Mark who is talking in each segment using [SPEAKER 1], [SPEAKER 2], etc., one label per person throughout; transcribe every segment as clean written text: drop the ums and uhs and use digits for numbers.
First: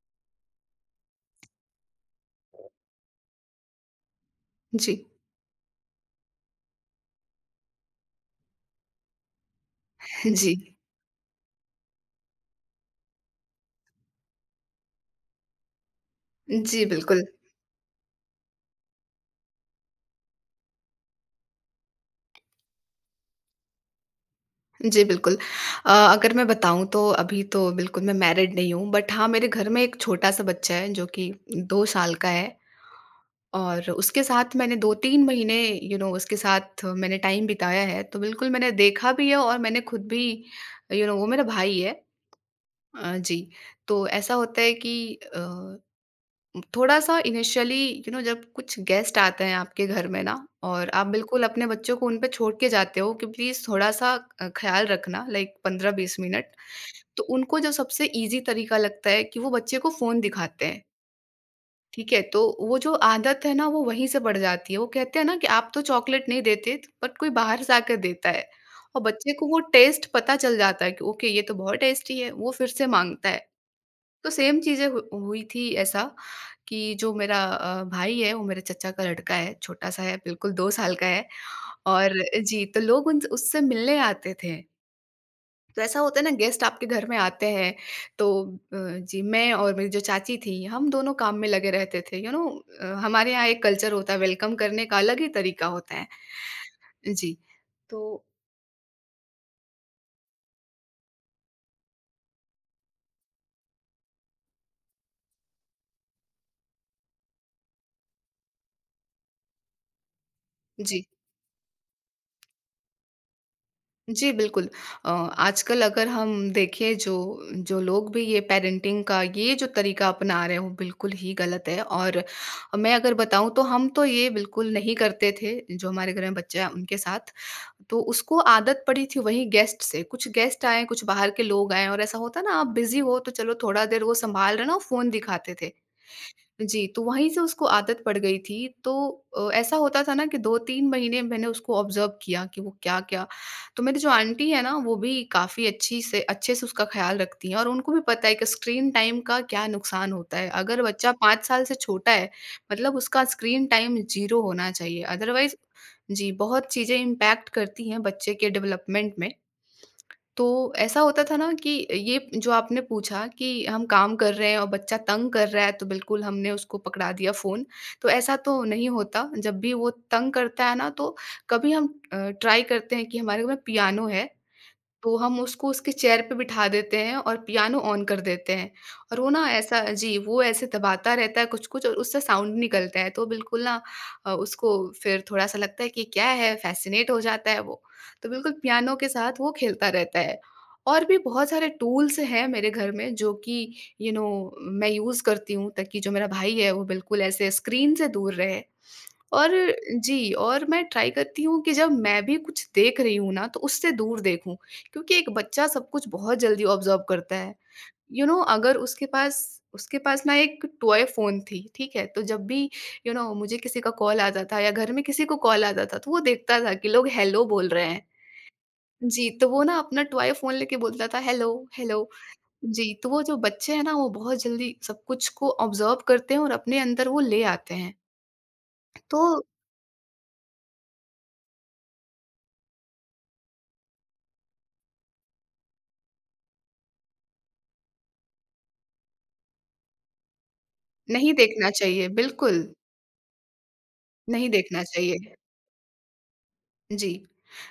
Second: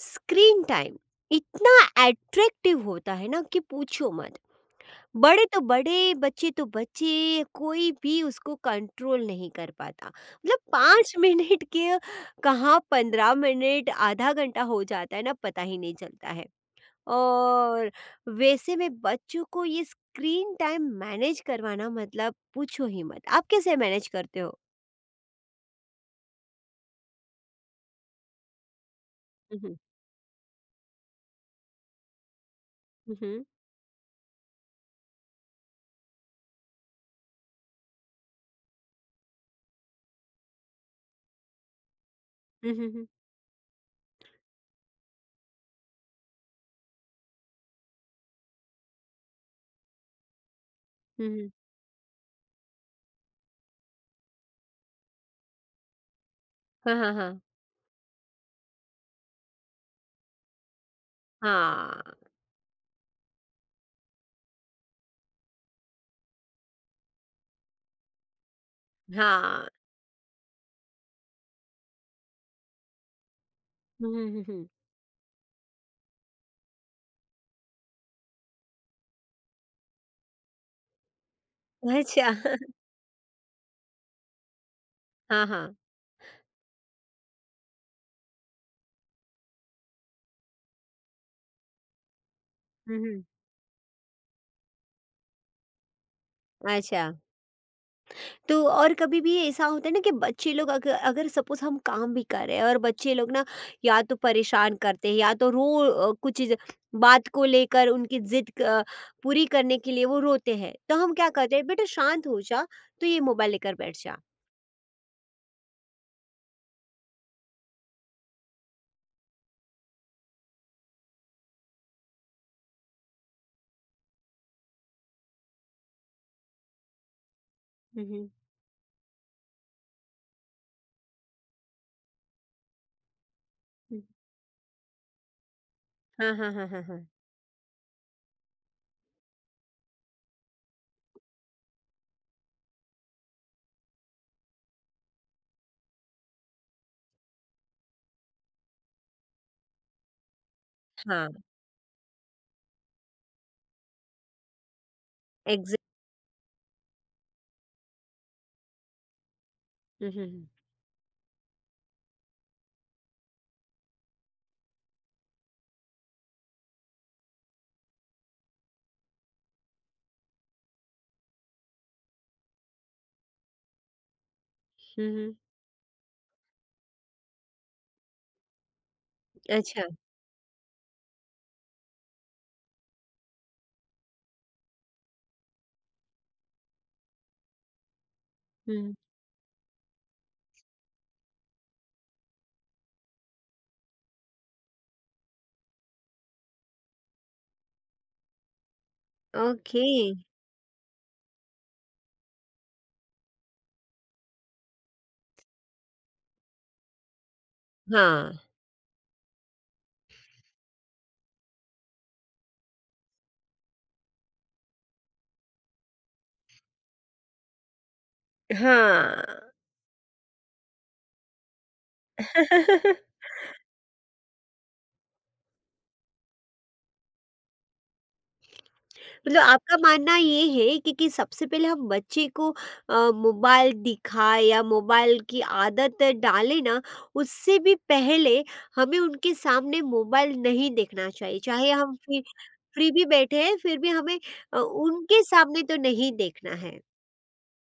[SPEAKER 1] Screen time इतना attractive होता है ना कि पूछो मत।
[SPEAKER 2] जी,
[SPEAKER 1] बड़े तो बड़े, बच्चे तो बच्चे, कोई भी उसको कंट्रोल नहीं कर पाता। मतलब
[SPEAKER 2] जी।
[SPEAKER 1] 5 मिनट के कहाँ 15 मिनट, आधा घंटा हो जाता है ना, पता ही नहीं चलता है।
[SPEAKER 2] जी, बिल्कुल।
[SPEAKER 1] और वैसे में बच्चों को ये स्क्रीन टाइम मैनेज करवाना मतलब पूछो ही मत, आप कैसे मैनेज करते हो?
[SPEAKER 2] जी, बिल्कुल। अगर मैं बताऊँ तो अभी तो बिल्कुल मैं मैरिड नहीं हूँ, बट हाँ, मेरे घर
[SPEAKER 1] हम्म,
[SPEAKER 2] में एक छोटा-सा बच्चा है जो कि 2 साल का है।
[SPEAKER 1] हम्म,
[SPEAKER 2] और उसके साथ मैंने 2-3 महीने यू you नो know, उसके साथ मैंने टाइम बिताया है, तो बिल्कुल मैंने देखा भी है और मैंने खुद भी यू you नो know, वो मेरा भाई है।
[SPEAKER 1] हम्म, हम्म, हम्म,
[SPEAKER 2] जी, तो ऐसा होता है कि अ थोड़ा सा इनिशियली, यू नो जब कुछ गेस्ट आते हैं आपके घर में ना, और आप बिल्कुल
[SPEAKER 1] हम्म,
[SPEAKER 2] अपने बच्चों को उन पे छोड़ के जाते हो कि प्लीज थोड़ा सा ख्याल रखना, लाइक 15-20 मिनट।
[SPEAKER 1] हाँ, हाँ,
[SPEAKER 2] तो
[SPEAKER 1] हाँ,
[SPEAKER 2] उनको जो सबसे इजी तरीका लगता है कि वो बच्चे को फोन दिखाते हैं।
[SPEAKER 1] हाँ,
[SPEAKER 2] ठीक है, तो वो जो आदत है ना, वो वहीं से बढ़ जाती है। वो कहते हैं ना कि आप तो चॉकलेट नहीं देते, बट कोई बाहर से आकर देता है, और बच्चे को वो
[SPEAKER 1] हाँ।
[SPEAKER 2] टेस्ट पता चल जाता है कि ओके, ये तो बहुत टेस्टी है, वो फिर से मांगता है।
[SPEAKER 1] हम्म,
[SPEAKER 2] तो
[SPEAKER 1] हम्म,
[SPEAKER 2] सेम चीज़ें हु हुई थी, ऐसा कि जो मेरा भाई है वो मेरे चचा का लड़का है, छोटा-सा है, बिल्कुल 2 साल का है। और
[SPEAKER 1] अच्छा।
[SPEAKER 2] जी, तो लोग उन उससे मिलने आते थे।
[SPEAKER 1] हाँ, हाँ।
[SPEAKER 2] तो ऐसा होता है ना, गेस्ट आपके घर में आते हैं, तो जी, मैं और मेरी जो चाची थी, हम दोनों काम में लगे रहते थे, यू नो।
[SPEAKER 1] हुँ, हुँ।
[SPEAKER 2] हमारे यहाँ एक कल्चर होता है वेलकम करने का, अलग ही तरीका होता है।
[SPEAKER 1] अच्छा,
[SPEAKER 2] जी, तो
[SPEAKER 1] तो और कभी भी ऐसा होता है ना कि बच्चे लोग अग अगर सपोज़ हम काम भी कर रहे हैं और बच्चे लोग ना, या तो परेशान करते हैं या तो कुछ चीज़, बात को लेकर उनकी पूरी करने के लिए वो रोते हैं, तो
[SPEAKER 2] जी।
[SPEAKER 1] हम क्या करते हैं, "बेटा शांत हो जा, तू ये मोबाइल लेकर बैठ जा।"
[SPEAKER 2] जी, बिल्कुल। आजकल अगर हम देखें, जो जो लोग भी ये पैरेंटिंग का ये जो तरीका अपना रहे हैं, वो बिल्कुल ही गलत है। और मैं अगर बताऊँ तो हम तो ये बिल्कुल नहीं करते थे, जो हमारे घर में बच्चा है उनके साथ। तो
[SPEAKER 1] हुँ, हुँ,
[SPEAKER 2] उसको आदत पड़ी थी वहीं गेस्ट से, कुछ गेस्ट आए, कुछ बाहर के लोग आए, और ऐसा होता है ना, आप बिज़ी हो तो चलो थोड़ा
[SPEAKER 1] हुँ,
[SPEAKER 2] देर वो सँभाल रहे हैं ना, फ़ोन दिखाते थे।
[SPEAKER 1] हाँ, हाँ, हाँ, हाँ,
[SPEAKER 2] जी, तो
[SPEAKER 1] हाँ,
[SPEAKER 2] वहीं से उसको आदत पड़ गई थी। तो ऐसा होता था ना कि 2-3 महीने मैंने उसको ऑब्ज़र्व किया कि वो क्या-क्या। तो मेरी जो आंटी है ना, वो भी काफ़ी अच्छी से अच्छे से उसका ख़्याल रखती हैं, और उनको भी पता है कि स्क्रीन टाइम का क्या नुकसान होता है। अगर बच्चा
[SPEAKER 1] हाँ,
[SPEAKER 2] 5 साल से छोटा है, मतलब उसका स्क्रीन टाइम 0 होना चाहिए, अदरवाइज़
[SPEAKER 1] एग्ज़ैक्ट,
[SPEAKER 2] जी, बहुत चीज़ें इम्पैक्ट करती हैं बच्चे के डेवलपमेंट में।
[SPEAKER 1] हुँ, हुँ,
[SPEAKER 2] तो
[SPEAKER 1] हुँ,
[SPEAKER 2] ऐसा होता था ना कि ये जो आपने पूछा कि हम काम कर रहे हैं और बच्चा तंग कर रहा है, तो बिल्कुल हमने उसको पकड़ा दिया फ़ोन, तो ऐसा तो नहीं होता। जब भी वो तंग करता है ना, तो कभी हम ट्राई करते हैं कि हमारे घर में पियानो है,
[SPEAKER 1] हुँ,
[SPEAKER 2] तो
[SPEAKER 1] हुँ।
[SPEAKER 2] हम उसको उसके चेयर पे बिठा देते हैं और पियानो ऑन कर देते हैं, और वो ना ऐसा,
[SPEAKER 1] अच्छा।
[SPEAKER 2] जी, वो ऐसे दबाता रहता है कुछ-कुछ और उससे साउंड निकलता है, तो बिल्कुल ना उसको फिर थोड़ा-सा लगता है कि क्या है, फ़ैसिनेट हो जाता है वो। तो बिल्कुल
[SPEAKER 1] हुँ।
[SPEAKER 2] पियानो के साथ वो खेलता रहता है। और भी बहुत सारे टूल्स हैं मेरे घर में जो कि यू नो मैं यूज़ करती हूँ, ताकि जो मेरा भाई है वो बिल्कुल ऐसे स्क्रीन से दूर रहे। और
[SPEAKER 1] ओके,
[SPEAKER 2] जी, और मैं ट्राई करती हूँ कि जब मैं भी कुछ देख रही हूँ ना, तो उससे दूर देखूँ, क्योंकि एक बच्चा सब कुछ बहुत जल्दी ऑब्ज़र्व करता है। यू
[SPEAKER 1] हाँ,
[SPEAKER 2] नो, अगर उसके पास ना एक टॉय फ़ोन थी, ठीक है? तो जब भी यू नो मुझे किसी का कॉल आता था या घर में किसी को कॉल आता था, तो वो देखता था कि लोग हेलो बोल रहे हैं। जी, तो
[SPEAKER 1] हाँ।
[SPEAKER 2] वो ना अपना टॉय फ़ोन लेके बोलता था, "हेलो, हेलो।" जी, तो वो जो बच्चे हैं ना, वो बहुत जल्दी सब कुछ को ऑब्ज़र्व करते हैं और अपने अंदर वो ले आते हैं। तो
[SPEAKER 1] मतलब आपका मानना ये है कि सबसे पहले हम बच्चे को मोबाइल दिखाएं या मोबाइल की आदत डालें ना, उससे भी पहले हमें उनके सामने मोबाइल नहीं देखना
[SPEAKER 2] नहीं
[SPEAKER 1] चाहिए। चाहे
[SPEAKER 2] देखना
[SPEAKER 1] हम
[SPEAKER 2] चाहिए,
[SPEAKER 1] फ्री
[SPEAKER 2] बिल्कुल,
[SPEAKER 1] फ्री भी बैठे हैं, फिर भी हमें
[SPEAKER 2] नहीं देखना
[SPEAKER 1] उनके
[SPEAKER 2] चाहिए।
[SPEAKER 1] सामने तो नहीं देखना है।
[SPEAKER 2] जी।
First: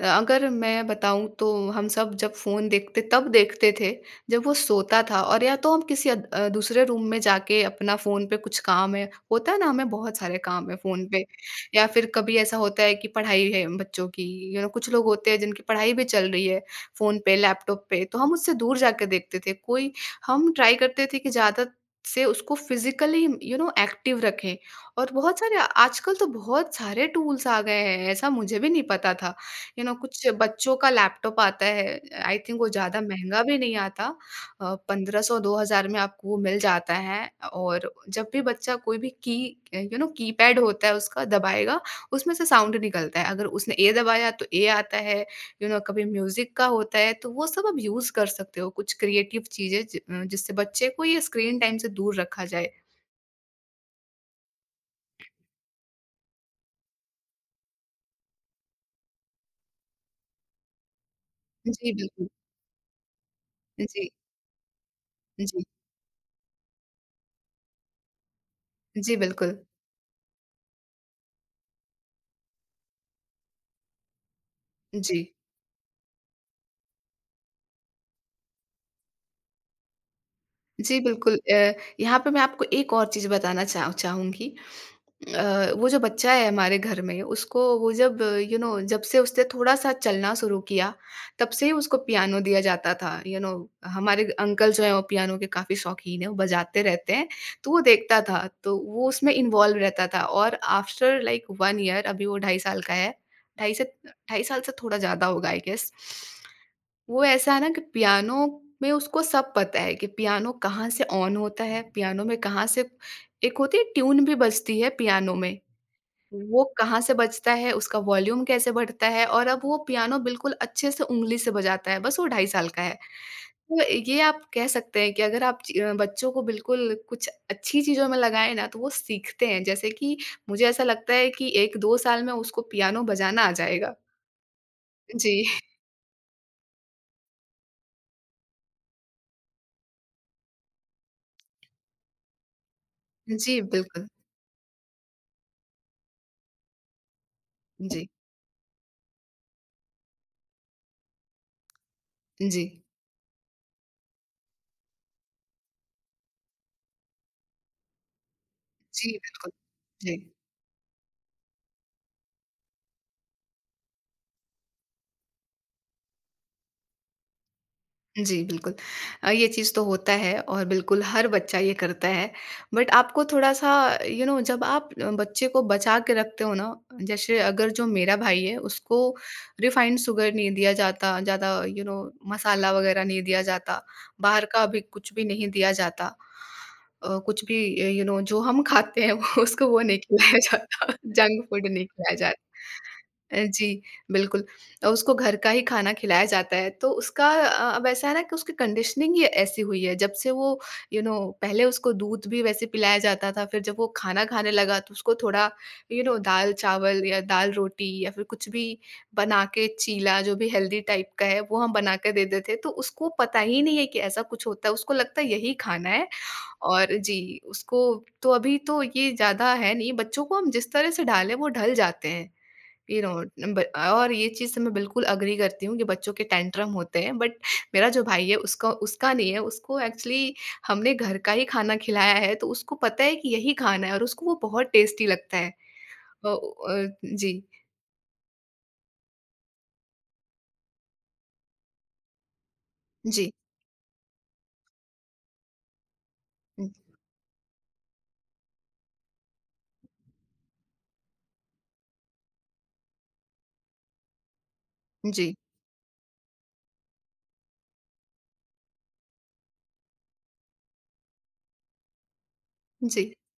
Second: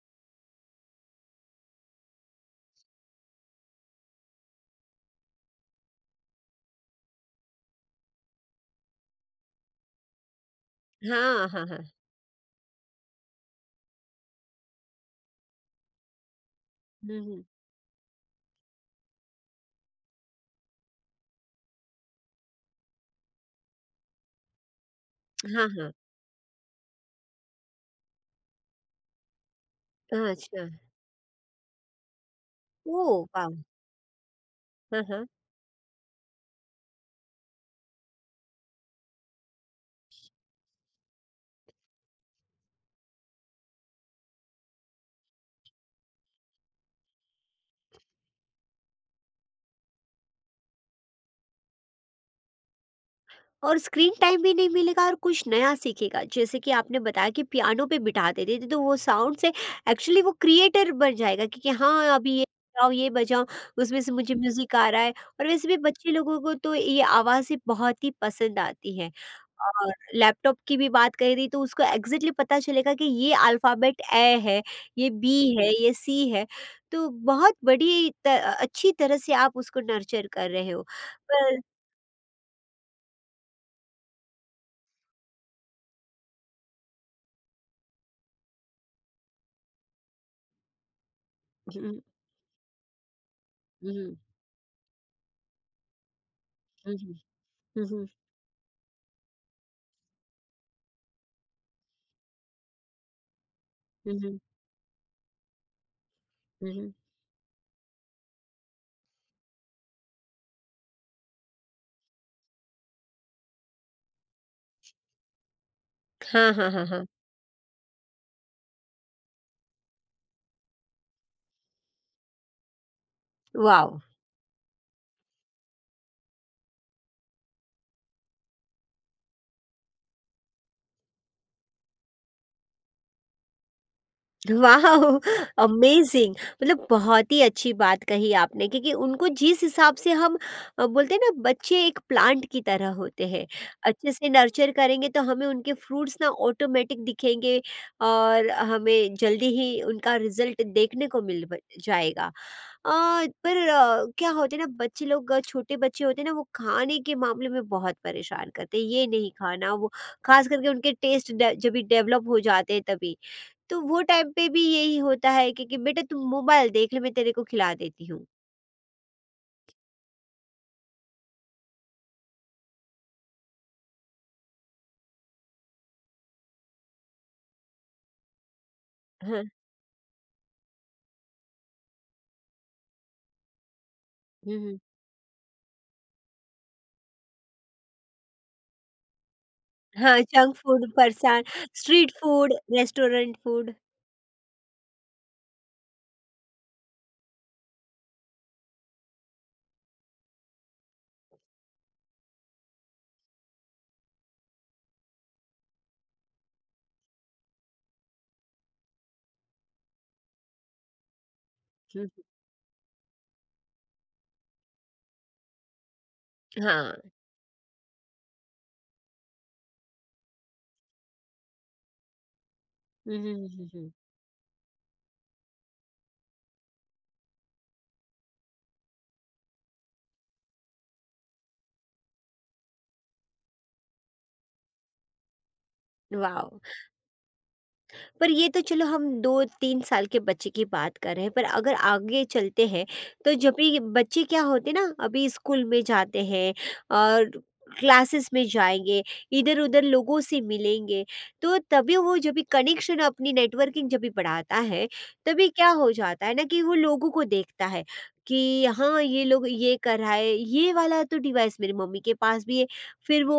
[SPEAKER 2] अगर मैं बताऊँ तो हम सब जब फ़ोन देखते तब देखते थे, जब वो सोता था, और या तो हम किसी दूसरे रूम में जाके अपना फ़ोन पे कुछ काम है, होता है ना हमें बहुत सारे काम है फ़ोन पे,
[SPEAKER 1] हाँ, हाँ, हाँ,
[SPEAKER 2] या फिर कभी ऐसा होता है कि पढ़ाई है बच्चों की, यू नो कुछ लोग होते हैं जिनकी पढ़ाई भी चल रही है फ़ोन
[SPEAKER 1] हुँ,
[SPEAKER 2] पे,
[SPEAKER 1] हुँ,
[SPEAKER 2] लैपटॉप पे, तो हम उससे दूर जाके देखते थे। कोई हम ट्राई करते थे कि ज़्यादा से उसको फिज़िकली यू नो एक्टिव रखें, और बहुत सारे,
[SPEAKER 1] हाँ, हाँ,
[SPEAKER 2] आजकल तो बहुत सारे टूल्स आ गए हैं, ऐसा मुझे भी नहीं पता था। यू you नो know, कुछ
[SPEAKER 1] हाँ, अच्छा।
[SPEAKER 2] बच्चों का लैपटॉप आता है, आई थिंक वो ज़्यादा
[SPEAKER 1] ओह
[SPEAKER 2] महँगा
[SPEAKER 1] वाह!
[SPEAKER 2] भी नहीं आता।
[SPEAKER 1] हाँ, हाँ।
[SPEAKER 2] 1500-2000 में आपको वो मिल जाता है, और जब भी बच्चा कोई भी की यू नो कीपैड होता है उसका दबाएगा, उसमें से साउंड निकलता है। अगर उसने ए दबाया तो ए आता है, यू नो कभी म्यूज़िक का होता है, तो वो सब आप यूज़ कर सकते हो, कुछ क्रिएटिव चीज़ें जिससे बच्चे को ये स्क्रीन टाइम से दूर रखा जाए।
[SPEAKER 1] और स्क्रीन टाइम भी नहीं मिलेगा और कुछ नया सीखेगा, जैसे कि आपने बताया कि पियानो पे बिठा देते थे तो वो साउंड से एक्चुअली वो क्रिएटर बन जाएगा कि
[SPEAKER 2] जी,
[SPEAKER 1] हाँ
[SPEAKER 2] बिल्कुल।
[SPEAKER 1] अभी ये बजाओ, ये बजाओ, उसमें
[SPEAKER 2] जी,
[SPEAKER 1] से मुझे म्यूजिक आ रहा है। और
[SPEAKER 2] जी।
[SPEAKER 1] वैसे भी बच्चे लोगों को तो ये आवाज़ें बहुत ही पसंद आती हैं।
[SPEAKER 2] जी, बिल्कुल।
[SPEAKER 1] और लैपटॉप की भी बात करी तो उसको एग्जैक्टली पता चलेगा कि ये अल्फाबेट ए है, ये
[SPEAKER 2] जी।
[SPEAKER 1] बी है, ये सी है, तो बहुत बड़ी अच्छी तरह से आप उसको नर्चर कर रहे हो।
[SPEAKER 2] जी, बिल्कुल
[SPEAKER 1] पर
[SPEAKER 2] यहाँ पे मैं आपको एक और चीज़ बताना चाहूँगी। वो जो बच्चा है हमारे घर में, उसको वो जब यू नो, जब से उसने थोड़ा-सा चलना शुरू किया, तब से ही उसको
[SPEAKER 1] हम्म,
[SPEAKER 2] पियानो दिया जाता था। यू नो
[SPEAKER 1] हम्म,
[SPEAKER 2] हमारे अंकल जो हैं वो पियानो के काफ़ी शौकीन हैं, वो बजाते रहते
[SPEAKER 1] हम्म,
[SPEAKER 2] हैं, तो वो
[SPEAKER 1] हुँ, हुँ,
[SPEAKER 2] देखता था, तो वो उसमें इन्वॉल्व रहता था। और आफ्टर लाइक 1 ईयर, अभी वो ढाई साल का है, ढाई से
[SPEAKER 1] हुँ, हुँ,
[SPEAKER 2] ढाई साल से थोड़ा ज़्यादा होगा, आई गेस।
[SPEAKER 1] हुँ, हुँ,
[SPEAKER 2] वो ऐसा है ना कि पियानो में उसको सब पता है कि पियानो कहाँ से ऑन होता है, पियानो में कहाँ से एक होती है ट्यून भी बजती है पियानो में,
[SPEAKER 1] हाँ,
[SPEAKER 2] वो
[SPEAKER 1] हाँ, हाँ,
[SPEAKER 2] कहाँ
[SPEAKER 1] हाँ।
[SPEAKER 2] से बजता है, उसका वॉल्यूम कैसे बढ़ता है, और अब वो पियानो बिल्कुल अच्छे से उँगली से बजाता है, बस वो ढाई साल का है। तो
[SPEAKER 1] वाओ!
[SPEAKER 2] ये आप कह सकते हैं कि अगर आप बच्चों को बिल्कुल कुछ अच्छी चीज़ों में लगाएँ ना, तो वो सीखते हैं, जैसे कि मुझे ऐसा लगता है कि 1-2 साल में उसको पियानो बजाना आ जाएगा।
[SPEAKER 1] वाओ!
[SPEAKER 2] जी,
[SPEAKER 1] अमेज़िंग, मतलब बहुत ही अच्छी बात कही आपने क्योंकि उनको जिस हिसाब से हम बोलते हैं ना, बच्चे एक प्लांट की तरह होते हैं।
[SPEAKER 2] जी, बिल्कुल।
[SPEAKER 1] अच्छे से नर्चर करेंगे तो हमें उनके फ्रूट्स ना ऑटोमेटिक दिखेंगे,
[SPEAKER 2] जी,
[SPEAKER 1] और हमें जल्दी ही उनका रिज़ल्ट देखने को मिल ब जाएगा।
[SPEAKER 2] जी।
[SPEAKER 1] अ, पर क्या होता है ना, बच्चे लोग छोटे बच्चे होते हैं ना, वो खाने के मामले में बहुत परेशान करते हैं। ये
[SPEAKER 2] जी,
[SPEAKER 1] नहीं
[SPEAKER 2] बिल्कुल।
[SPEAKER 1] खाना, वो
[SPEAKER 2] जी।
[SPEAKER 1] ख़ास करके उनके टेस्ट डे जभी डेवलप हो जाते हैं तभी। तो वो टाइम पे भी यही होता है कि बेटा तुम मोबाइल देख ले, मैं तेरे को खिला देती हूँ।
[SPEAKER 2] जी, बिल्कुल। ये चीज़ तो होता है और बिल्कुल हर बच्चा ये करता है। बट आपको थोड़ा-सा यू नो, जब आप बच्चे को बचा के रखते हो ना, जैसे अगर जो मेरा भाई है उसको
[SPEAKER 1] हाँ,
[SPEAKER 2] रिफाइंड शुगर नहीं दिया जाता, ज़्यादा यू नो मसाला वगैरह नहीं दिया जाता, बाहर
[SPEAKER 1] हुँ,
[SPEAKER 2] का
[SPEAKER 1] हुँ,
[SPEAKER 2] अभी कुछ भी नहीं दिया जाता। कुछ भी यू नो जो हम खाते हैं वो उसको, वो नहीं
[SPEAKER 1] हाँ,
[SPEAKER 2] खिलाया
[SPEAKER 1] जंक
[SPEAKER 2] जाता,
[SPEAKER 1] फूड, फरसान,
[SPEAKER 2] जंक फूड नहीं
[SPEAKER 1] स्ट्रीट
[SPEAKER 2] खिलाया
[SPEAKER 1] फूड,
[SPEAKER 2] जाता।
[SPEAKER 1] रेस्टोरेंट
[SPEAKER 2] जी,
[SPEAKER 1] फूड।
[SPEAKER 2] बिल्कुल। उसको घर का ही खाना खिलाया जाता है, तो उसका अब ऐसा है ना कि उसकी कंडीशनिंग ही ऐसी हुई है, जब से वो यू नो, पहले उसको दूध भी वैसे पिलाया जाता था, फिर जब वो खाना खाने लगा तो उसको थोड़ा यू नो दाल-चावल या दाल-रोटी या फिर कुछ भी बना के चीला, जो भी हेल्दी टाइप का है, वो हम बना
[SPEAKER 1] हुँ,
[SPEAKER 2] के
[SPEAKER 1] हुँ,
[SPEAKER 2] दे देते हैं, तो उसको पता ही नहीं है कि ऐसा कुछ होता है, उसको लगता है यही खाना है। और
[SPEAKER 1] हाँ,
[SPEAKER 2] जी, उसको तो अभी तो ये ज़्यादा है नहीं, बच्चों को हम जिस तरह से डालें वो ढल जाते हैं। You
[SPEAKER 1] hmm, hmm, hmm,
[SPEAKER 2] no ब
[SPEAKER 1] हुँ, हुँ।
[SPEAKER 2] और ये चीज़ से मैं बिल्कुल एग्री करती हूँ कि बच्चों के टैंट्रम होते हैं, बट मेरा जो भाई है उसका उसका नहीं है, उसको एक्चुअली हमने घर का ही खाना खिलाया है, तो उसको पता है कि यही खाना है और उसको वो बहुत टेस्टी लगता है। A
[SPEAKER 1] wow!
[SPEAKER 2] अ, जी,
[SPEAKER 1] पर ये तो चलो, हम 2-3 साल के बच्चे की बात कर रहे हैं, पर अगर आगे चलते हैं,
[SPEAKER 2] जी,
[SPEAKER 1] तो जब भी ये बच्चे क्या होते हैं ना, अभी स्कूल में जाते हैं
[SPEAKER 2] हुँ,
[SPEAKER 1] और क्लासेस में जाएँगे, इधर-उधर लोगों से मिलेंगे, तो तभी वो जब भी कनेक्शन अपनी नेटवर्किंग जब भी बढ़ाता है,
[SPEAKER 2] जी,
[SPEAKER 1] तभी क्या हो जाता है ना कि वो लोगों को देखता है कि हाँ, ये लोग ये कर रहा है, ये वाला तो डिवाइस मेरी मम्मी के पास भी है।
[SPEAKER 2] जी,
[SPEAKER 1] फिर वो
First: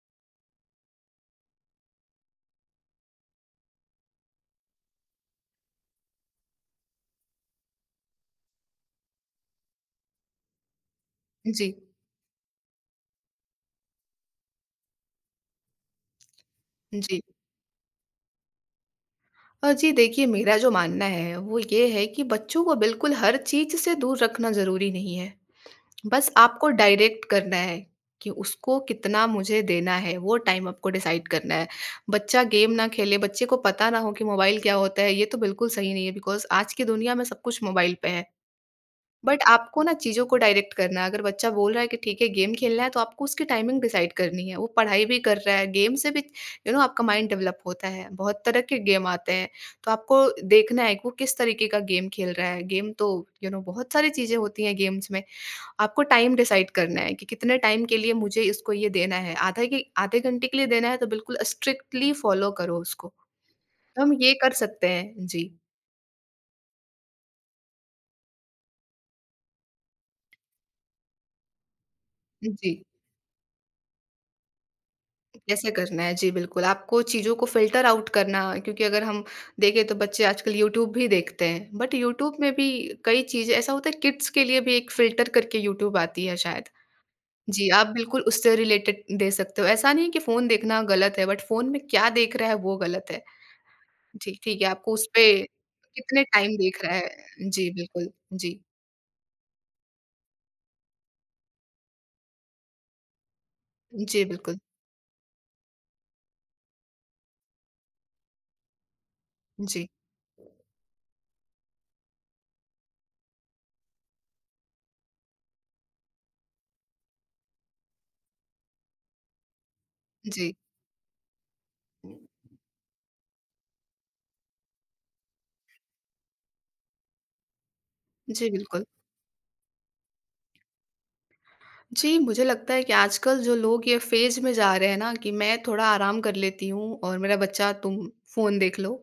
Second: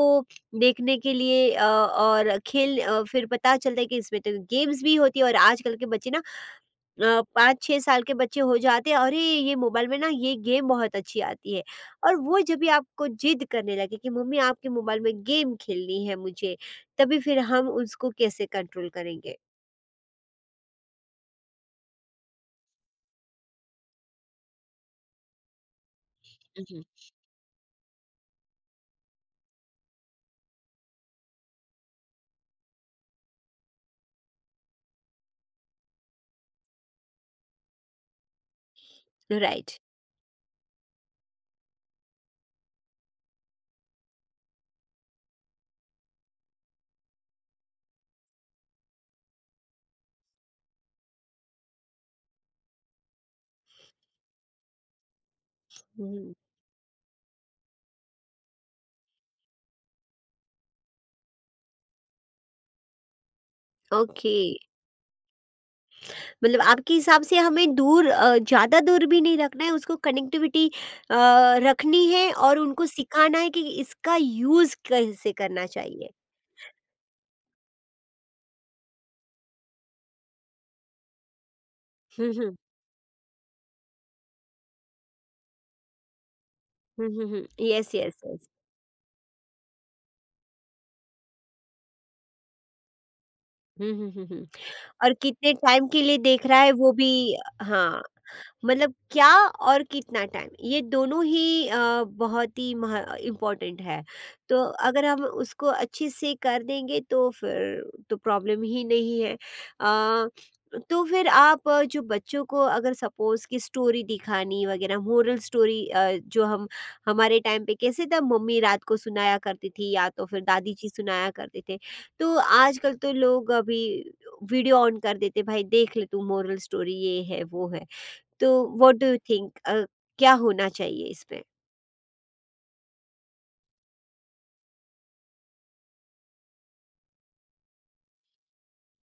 [SPEAKER 1] देखने के लिए और फिर पता चलता है कि इसमें तो गेम्स भी होती है। और आजकल के बच्चे ना 5-6 साल के बच्चे हो जाते हैं, अरे ये मोबाइल में ना ये गेम बहुत अच्छी आती है।
[SPEAKER 2] जी,
[SPEAKER 1] और वो जब भी आपको जिद करने लगे कि मम्मी आपके मोबाइल में गेम खेलनी है मुझे, तभी
[SPEAKER 2] जी।
[SPEAKER 1] फिर हम उसको कैसे कंट्रोल करेंगे?
[SPEAKER 2] जी, देखिए मेरा जो मानना है वो ये है कि बच्चों को बिल्कुल हर चीज़ से दूर रखना ज़रूरी नहीं है। बस आपको
[SPEAKER 1] हम्म,
[SPEAKER 2] डायरेक्ट करना है कि उसको कितना मुझे देना है, वो टाइम आपको डिसाइड करना है। बच्चा गेम ना खेले, बच्चे को पता ना हो कि मोबाइल क्या होता है, ये तो बिल्कुल सही नहीं है, बिकॉज आज की दुनिया में सब कुछ मोबाइल पे है। बट
[SPEAKER 1] राइट,
[SPEAKER 2] आपको ना चीज़ों को डायरेक्ट करना है, अगर बच्चा बोल रहा है कि ठीक है गेम खेलना है, तो आपको उसकी टाइमिंग डिसाइड करनी है, वो पढ़ाई भी कर रहा है, गेम से भी यू नो आपका माइंड डेवलप होता है, बहुत तरह के गेम आते हैं। तो आपको देखना है कि वो किस तरीके का गेम खेल रहा है। गेम तो यू नो बहुत सारी चीज़ें होती हैं गेम्स में। आपको
[SPEAKER 1] हम्म,
[SPEAKER 2] टाइम डिसाइड करना है कि कितने टाइम के लिए मुझे इसको ये देना है। आधा के आधे घंटे के लिए देना है, तो बिल्कुल स्ट्रिक्टली फॉलो करो उसको। तो हम ये
[SPEAKER 1] ओके।
[SPEAKER 2] कर सकते हैं। जी।
[SPEAKER 1] मतलब आपके हिसाब से हमें ज़्यादा दूर भी नहीं रखना है, उसको कनेक्टिविटी अ, रखनी है और
[SPEAKER 2] जी।
[SPEAKER 1] उनको सिखाना है कि इसका यूज़ कैसे करना
[SPEAKER 2] कैसे करना
[SPEAKER 1] चाहिए।
[SPEAKER 2] है? जी, बिल्कुल। आपको चीज़ों को फ़िल्टर आउट करना क्योंकि अगर हम देखें तो बच्चे आजकल यूट्यूब भी देखते हैं। बट
[SPEAKER 1] हुँ,
[SPEAKER 2] यूट्यूब में
[SPEAKER 1] हुँ,
[SPEAKER 2] भी कई चीज़ें ऐसा होता है किड्स के लिए भी एक फ़िल्टर करके यूट्यूब आती है शायद।
[SPEAKER 1] हुँ, हुँ, हुँ,
[SPEAKER 2] जी, आप
[SPEAKER 1] यस, यस,
[SPEAKER 2] बिल्कुल
[SPEAKER 1] यस,
[SPEAKER 2] उससे रिलेटेड दे सकते हो। ऐसा नहीं है कि फ़ोन देखना गलत है बट फ़ोन में क्या देख रहा है वो गलत है।
[SPEAKER 1] हुँ, हुँ, हुँ,
[SPEAKER 2] जी,
[SPEAKER 1] हुँ।
[SPEAKER 2] ठीक है, आपको
[SPEAKER 1] और
[SPEAKER 2] उसपे
[SPEAKER 1] कितने टाइम के लिए
[SPEAKER 2] कितने
[SPEAKER 1] देख
[SPEAKER 2] टाइम
[SPEAKER 1] रहा है,
[SPEAKER 2] दिख
[SPEAKER 1] वो
[SPEAKER 2] रहा
[SPEAKER 1] भी।
[SPEAKER 2] है? जी,
[SPEAKER 1] हाँ।
[SPEAKER 2] बिल्कुल। जी।
[SPEAKER 1] मतलब क्या और कितना टाइम, ये दोनों ही बहुत ही इम्पोर्टेंट है।
[SPEAKER 2] जी, बिल्कुल।
[SPEAKER 1] तो अगर हम उसको अच्छे से कर देंगे तो फिर तो प्रॉब्लम ही नहीं है।
[SPEAKER 2] जी,
[SPEAKER 1] अ, तो फिर आप जो बच्चों को अगर सपोज की स्टोरी दिखानी वगैरह, मोरल स्टोरी, जो हम हमारे टाइम पे कैसे था, मम्मी रात को सुनाया करती थी या तो फिर
[SPEAKER 2] जी।
[SPEAKER 1] दादी जी सुनाया करते थे। तो आजकल तो लोग अभी वीडियो ऑन कर देते, भाई देख ले तू, मोरल स्टोरी ये है वो है।
[SPEAKER 2] जी,
[SPEAKER 1] तो
[SPEAKER 2] बिल्कुल।
[SPEAKER 1] व्हाट डू यू थिंक, क्या होना चाहिए इसमें?
[SPEAKER 2] जी, मुझे लगता है कि आजकल जो लोग ये फ़ेज़ में जा रहे हैं ना कि मैं थोड़ा आराम कर लेती हूँ और मेरा बच्चा तुम फ़ोन देख लो,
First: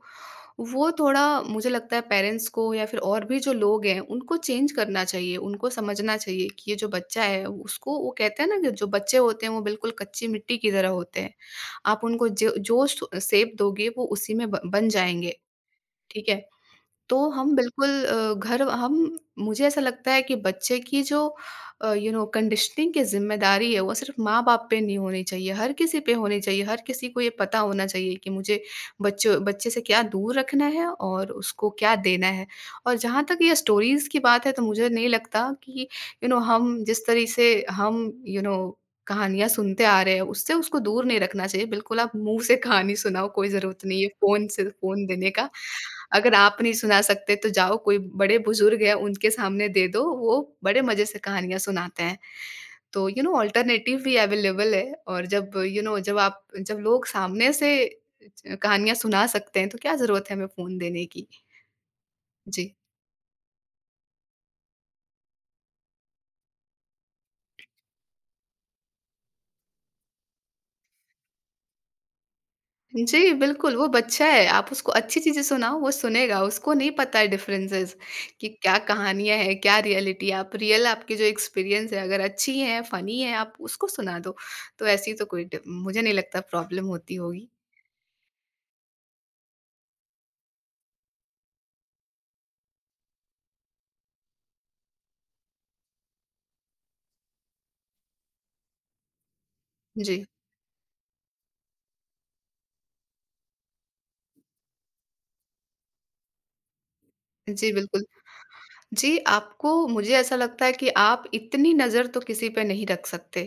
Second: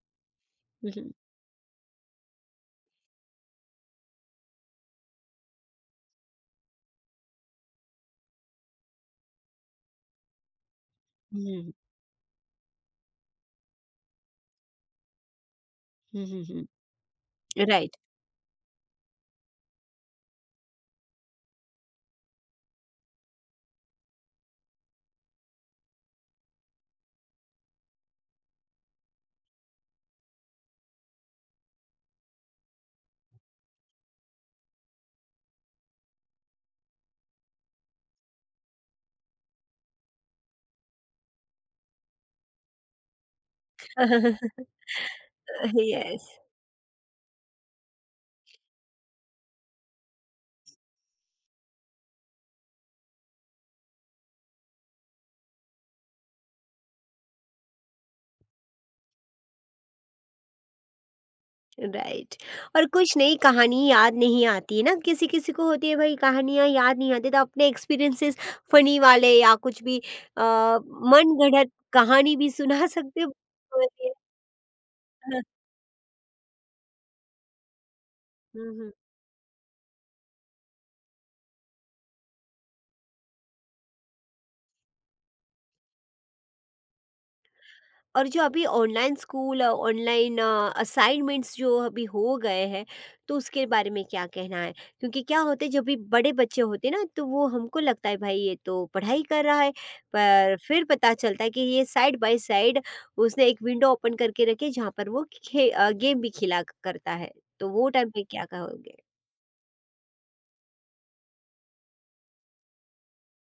[SPEAKER 1] हुँ,
[SPEAKER 2] वो
[SPEAKER 1] हुँ,
[SPEAKER 2] थोड़ा मुझे लगता है पेरेंट्स को या फिर और भी जो लोग हैं उनको चेंज करना चाहिए, उनको समझना चाहिए कि ये जो बच्चा है उसको वो कहते हैं ना कि जो बच्चे होते हैं वो बिल्कुल कच्ची मिट्टी की तरह होते हैं।
[SPEAKER 1] हुँ,
[SPEAKER 2] आप उनको जो जो श शेप दोगे वो उसी में ब बन जाएँगे,
[SPEAKER 1] हुँ,
[SPEAKER 2] ठीक है?
[SPEAKER 1] हुँ, हुँ,
[SPEAKER 2] तो हम बिल्कुल
[SPEAKER 1] राइट,
[SPEAKER 2] अ, घर हम मुझे ऐसा लगता है कि बच्चे की जो कंडीशनिंग की ज़िम्मेदारी है वो सिर्फ माँ बाप पे नहीं होनी चाहिए, हर किसी पे होनी चाहिए, हर किसी को ये पता होना चाहिए कि मुझे बच्चों बच्चे से क्या दूर रखना है और उसको क्या देना है। और जहाँ तक ये स्टोरीज़ की बात है तो मुझे नहीं लगता कि हम जिस तरह से हम यू नो कहानियाँ सुनते आ रहे हैं, उससे उसको दूर नहीं रखना चाहिए। बिल्कुल आप मुँह से कहानी सुनाओ, कोई ज़रूरत नहीं है फ़ोन से फ़ोन देने का।
[SPEAKER 1] यस,
[SPEAKER 2] अगर आप नहीं सुना सकते तो जाओ कोई बड़े-बुज़ुर्ग हैं, उनके सामने दे दो, वो बड़े मज़े से कहानियाँ सुनाते हैं। तो यू नो अल्टरनेटिव भी अवेलेबल है और जब यू नो जब आप जब लोग सामने से च कहानियाँ सुना सकते हैं, तो क्या ज़रूरत है हमें फ़ोन देने की?
[SPEAKER 1] राइट।
[SPEAKER 2] जी।
[SPEAKER 1] और कुछ नई कहानी याद नहीं आती है ना, किसी-किसी को होती है, भाई, कहानियाँ याद नहीं आती तो अपने एक्सपीरियंसेस फ़नी वाले या कुछ भी, मनगढ़ंत कहानी भी सुना सकते हो।
[SPEAKER 2] जी, बिल्कुल, वो बच्चा है, आप उसको अच्छी चीज़ें सुनाओ, वो सुनेगा, उसको नहीं पता है डिफरेंसेज़ कि
[SPEAKER 1] हुँ,
[SPEAKER 2] क्या
[SPEAKER 1] हुँ।
[SPEAKER 2] कहानियाँ हैं, क्या रियलिटी है। आप रियल आपके जो एक्सपीरियंस है, अगर अच्छी है, फ़नी है, आप उसको सुना दो, तो ऐसी तो कोई डि मुझे नहीं लगता प्रॉब्लम होती होगी।
[SPEAKER 1] और जो अभी ऑनलाइन स्कूल, ऑनलाइन असाइनमेंट्स जो अभी हो गए हैं, तो उसके बारे में क्या कहना है? क्योंकि क्या होते, जब भी बड़े बच्चे होते ना, तो वो हमको लगता है भाई ये तो पढ़ाई कर रहा है,
[SPEAKER 2] जी।
[SPEAKER 1] पर फिर पता चलता है कि ये साइड बाय साइड उसने एक विंडो ओपन करके रखी है, जहाँ पर वो गेम भी खिला करता है। तो
[SPEAKER 2] जी,
[SPEAKER 1] वो
[SPEAKER 2] बिल्कुल।
[SPEAKER 1] टाइम पे क्या कहोगे?
[SPEAKER 2] जी, आपको मुझे ऐसा लगता है कि आप इतनी नज़र तो किसी पे नहीं रख सकते,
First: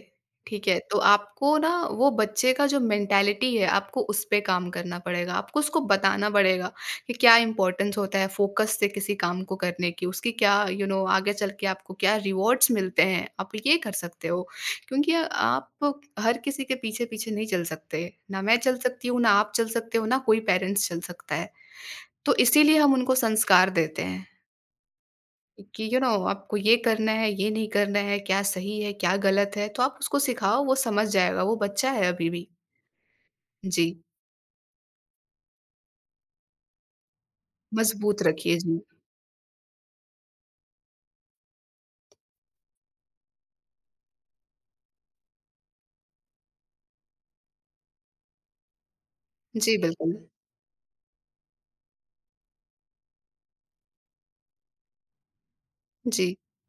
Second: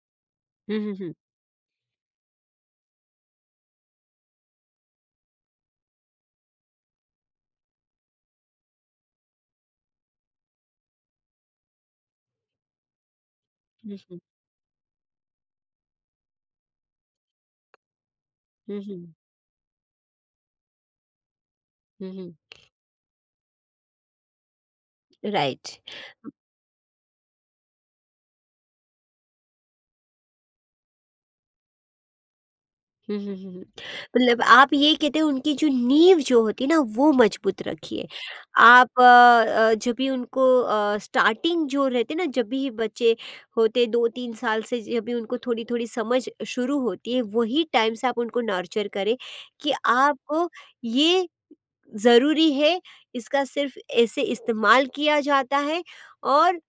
[SPEAKER 2] ठीक है?
[SPEAKER 1] हम्म,
[SPEAKER 2] तो
[SPEAKER 1] हम्म,
[SPEAKER 2] आपको ना वो बच्चे का जो मेंटालिटी है, आपको उस पे काम करना पड़ेगा। आपको उसको बताना पड़ेगा कि क्या इम्पोर्टेंस होता है फ़ोकस से किसी काम को करने की, उसकी क्या यू you नो know, आगे चल के आपको क्या रिवॉर्ड्स मिलते हैं, आप ये कर
[SPEAKER 1] हम्म, हम्म,
[SPEAKER 2] सकते हो। क्योंकि आप हर किसी के पीछे-पीछे नहीं चल सकते। ना मैं चल
[SPEAKER 1] हम्म,
[SPEAKER 2] सकती
[SPEAKER 1] हम्म,
[SPEAKER 2] हूँ, ना आप चल सकते हो, ना कोई पेरेंट्स चल सकता है।
[SPEAKER 1] हम्म, हम्म,
[SPEAKER 2] तो इसीलिए हम उनको संस्कार देते हैं।
[SPEAKER 1] राइट।
[SPEAKER 2] कि यू नो आपको ये करना है, ये नहीं करना है, क्या सही है, क्या गलत है, तो आप उसको सिखाओ वो समझ जाएगा, वो बच्चा है अभी भी।
[SPEAKER 1] हुँ, हुँ, हुँ, हुँ।
[SPEAKER 2] जी,
[SPEAKER 1] मतलब आप ये कहते हैं, उनकी जो नींव जो होती है ना, वो मजबूत रखिए।
[SPEAKER 2] मजबूत रखिए जी।
[SPEAKER 1] आप जब भी उनको स्टार्टिंग जो रहते हैं ना, जब भी बच्चे होते 2-3 साल से, जब भी उनको थोड़ी-थोड़ी समझ शुरू होती है, वही टाइम से आप उनको नर्चर करें कि
[SPEAKER 2] जी, बिल्कुल।
[SPEAKER 1] आपको ये ज़रूरी है, इसका सिर्फ़ ऐसे इस्तेमाल किया जाता है,
[SPEAKER 2] जी,
[SPEAKER 1] और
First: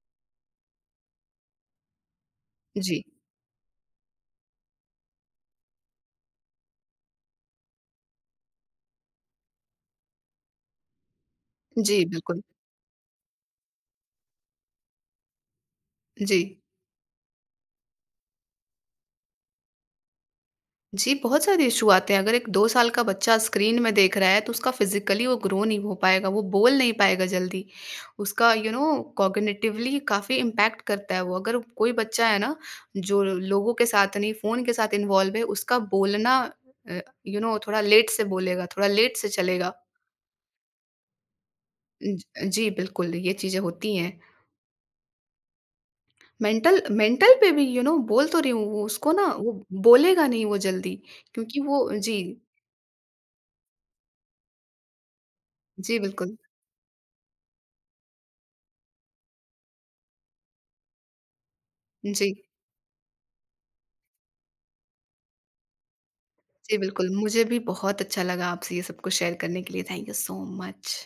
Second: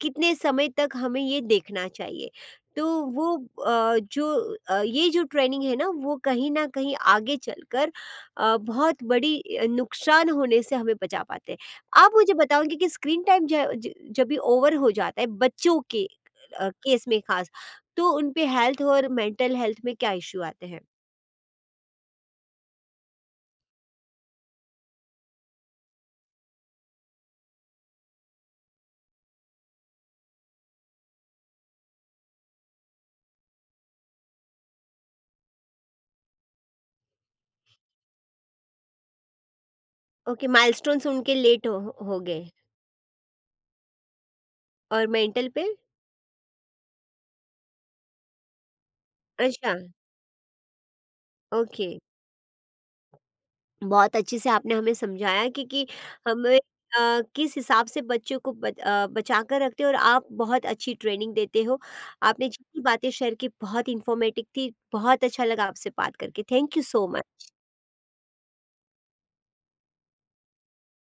[SPEAKER 1] कितने समय तक हमें ये देखना चाहिए। तो
[SPEAKER 2] जी।
[SPEAKER 1] वो जो ये जो ट्रेनिंग है ना, वो कहीं न कहीं आगे चलकर बहुत बड़ी नुकसान होने से हमें बचा पाते हैं।
[SPEAKER 2] जी,
[SPEAKER 1] आप मुझे
[SPEAKER 2] बिल्कुल।
[SPEAKER 1] बताओगे कि स्क्रीन टाइम ज ज जब भी ओवर हो जाता है बच्चों के
[SPEAKER 2] जी।
[SPEAKER 1] केस में ख़ास, तो उन पे हेल्थ और मेंटल हेल्थ में क्या इश्यू आते हैं?
[SPEAKER 2] जी, बहुत सारे इश्यू आते हैं। अगर एक 2 साल का बच्चा स्क्रीन में देख रहा है, तो उसका फ़िज़िकली वो ग्रो नहीं हो पाएगा, वो बोल नहीं पाएगा जल्दी। उसका यू नो कॉग्निटिवली काफ़ी इम्पैक्ट करता है वो। अगर कोई बच्चा है ना, जो लोगों के साथ नहीं, फ़ोन के साथ इन्वॉल्व है, उसका बोलना अ, यू नो थोड़ा लेट से बोलेगा, थोड़ा लेट से चलेगा।
[SPEAKER 1] ओके, माइलस्टोन्स उनके लेट हो गए।
[SPEAKER 2] ज जी, बिल्कुल, ये चीज़ें होती हैं।
[SPEAKER 1] और मेंटल पे?
[SPEAKER 2] मेंटल मेंटल पे भी यू नो बोल तो रही हूँ, वो उसको ना वो
[SPEAKER 1] अच्छा,
[SPEAKER 2] बोलेगा नहीं वो जल्दी क्योंकि वो
[SPEAKER 1] ओके।
[SPEAKER 2] जी,
[SPEAKER 1] बहुत अच्छे से आपने हमें समझाया कि
[SPEAKER 2] जी बिल्कुल।
[SPEAKER 1] हमें किस हिसाब से बच्चों को बचा कर रखते हो, और आप बहुत अच्छी ट्रेनिंग देते हो।
[SPEAKER 2] जी।
[SPEAKER 1] आपने जितनी बातें शेयर की बहुत इन्फॉर्मेटिव थी, बहुत अच्छा लगा आपसे बात करके। थैंक
[SPEAKER 2] जी,
[SPEAKER 1] यू सो
[SPEAKER 2] बिल्कुल।
[SPEAKER 1] मच।
[SPEAKER 2] मुझे भी बहुत अच्छा लगा आपसे ये सब कुछ शेयर करने के लिए। Thank you so much.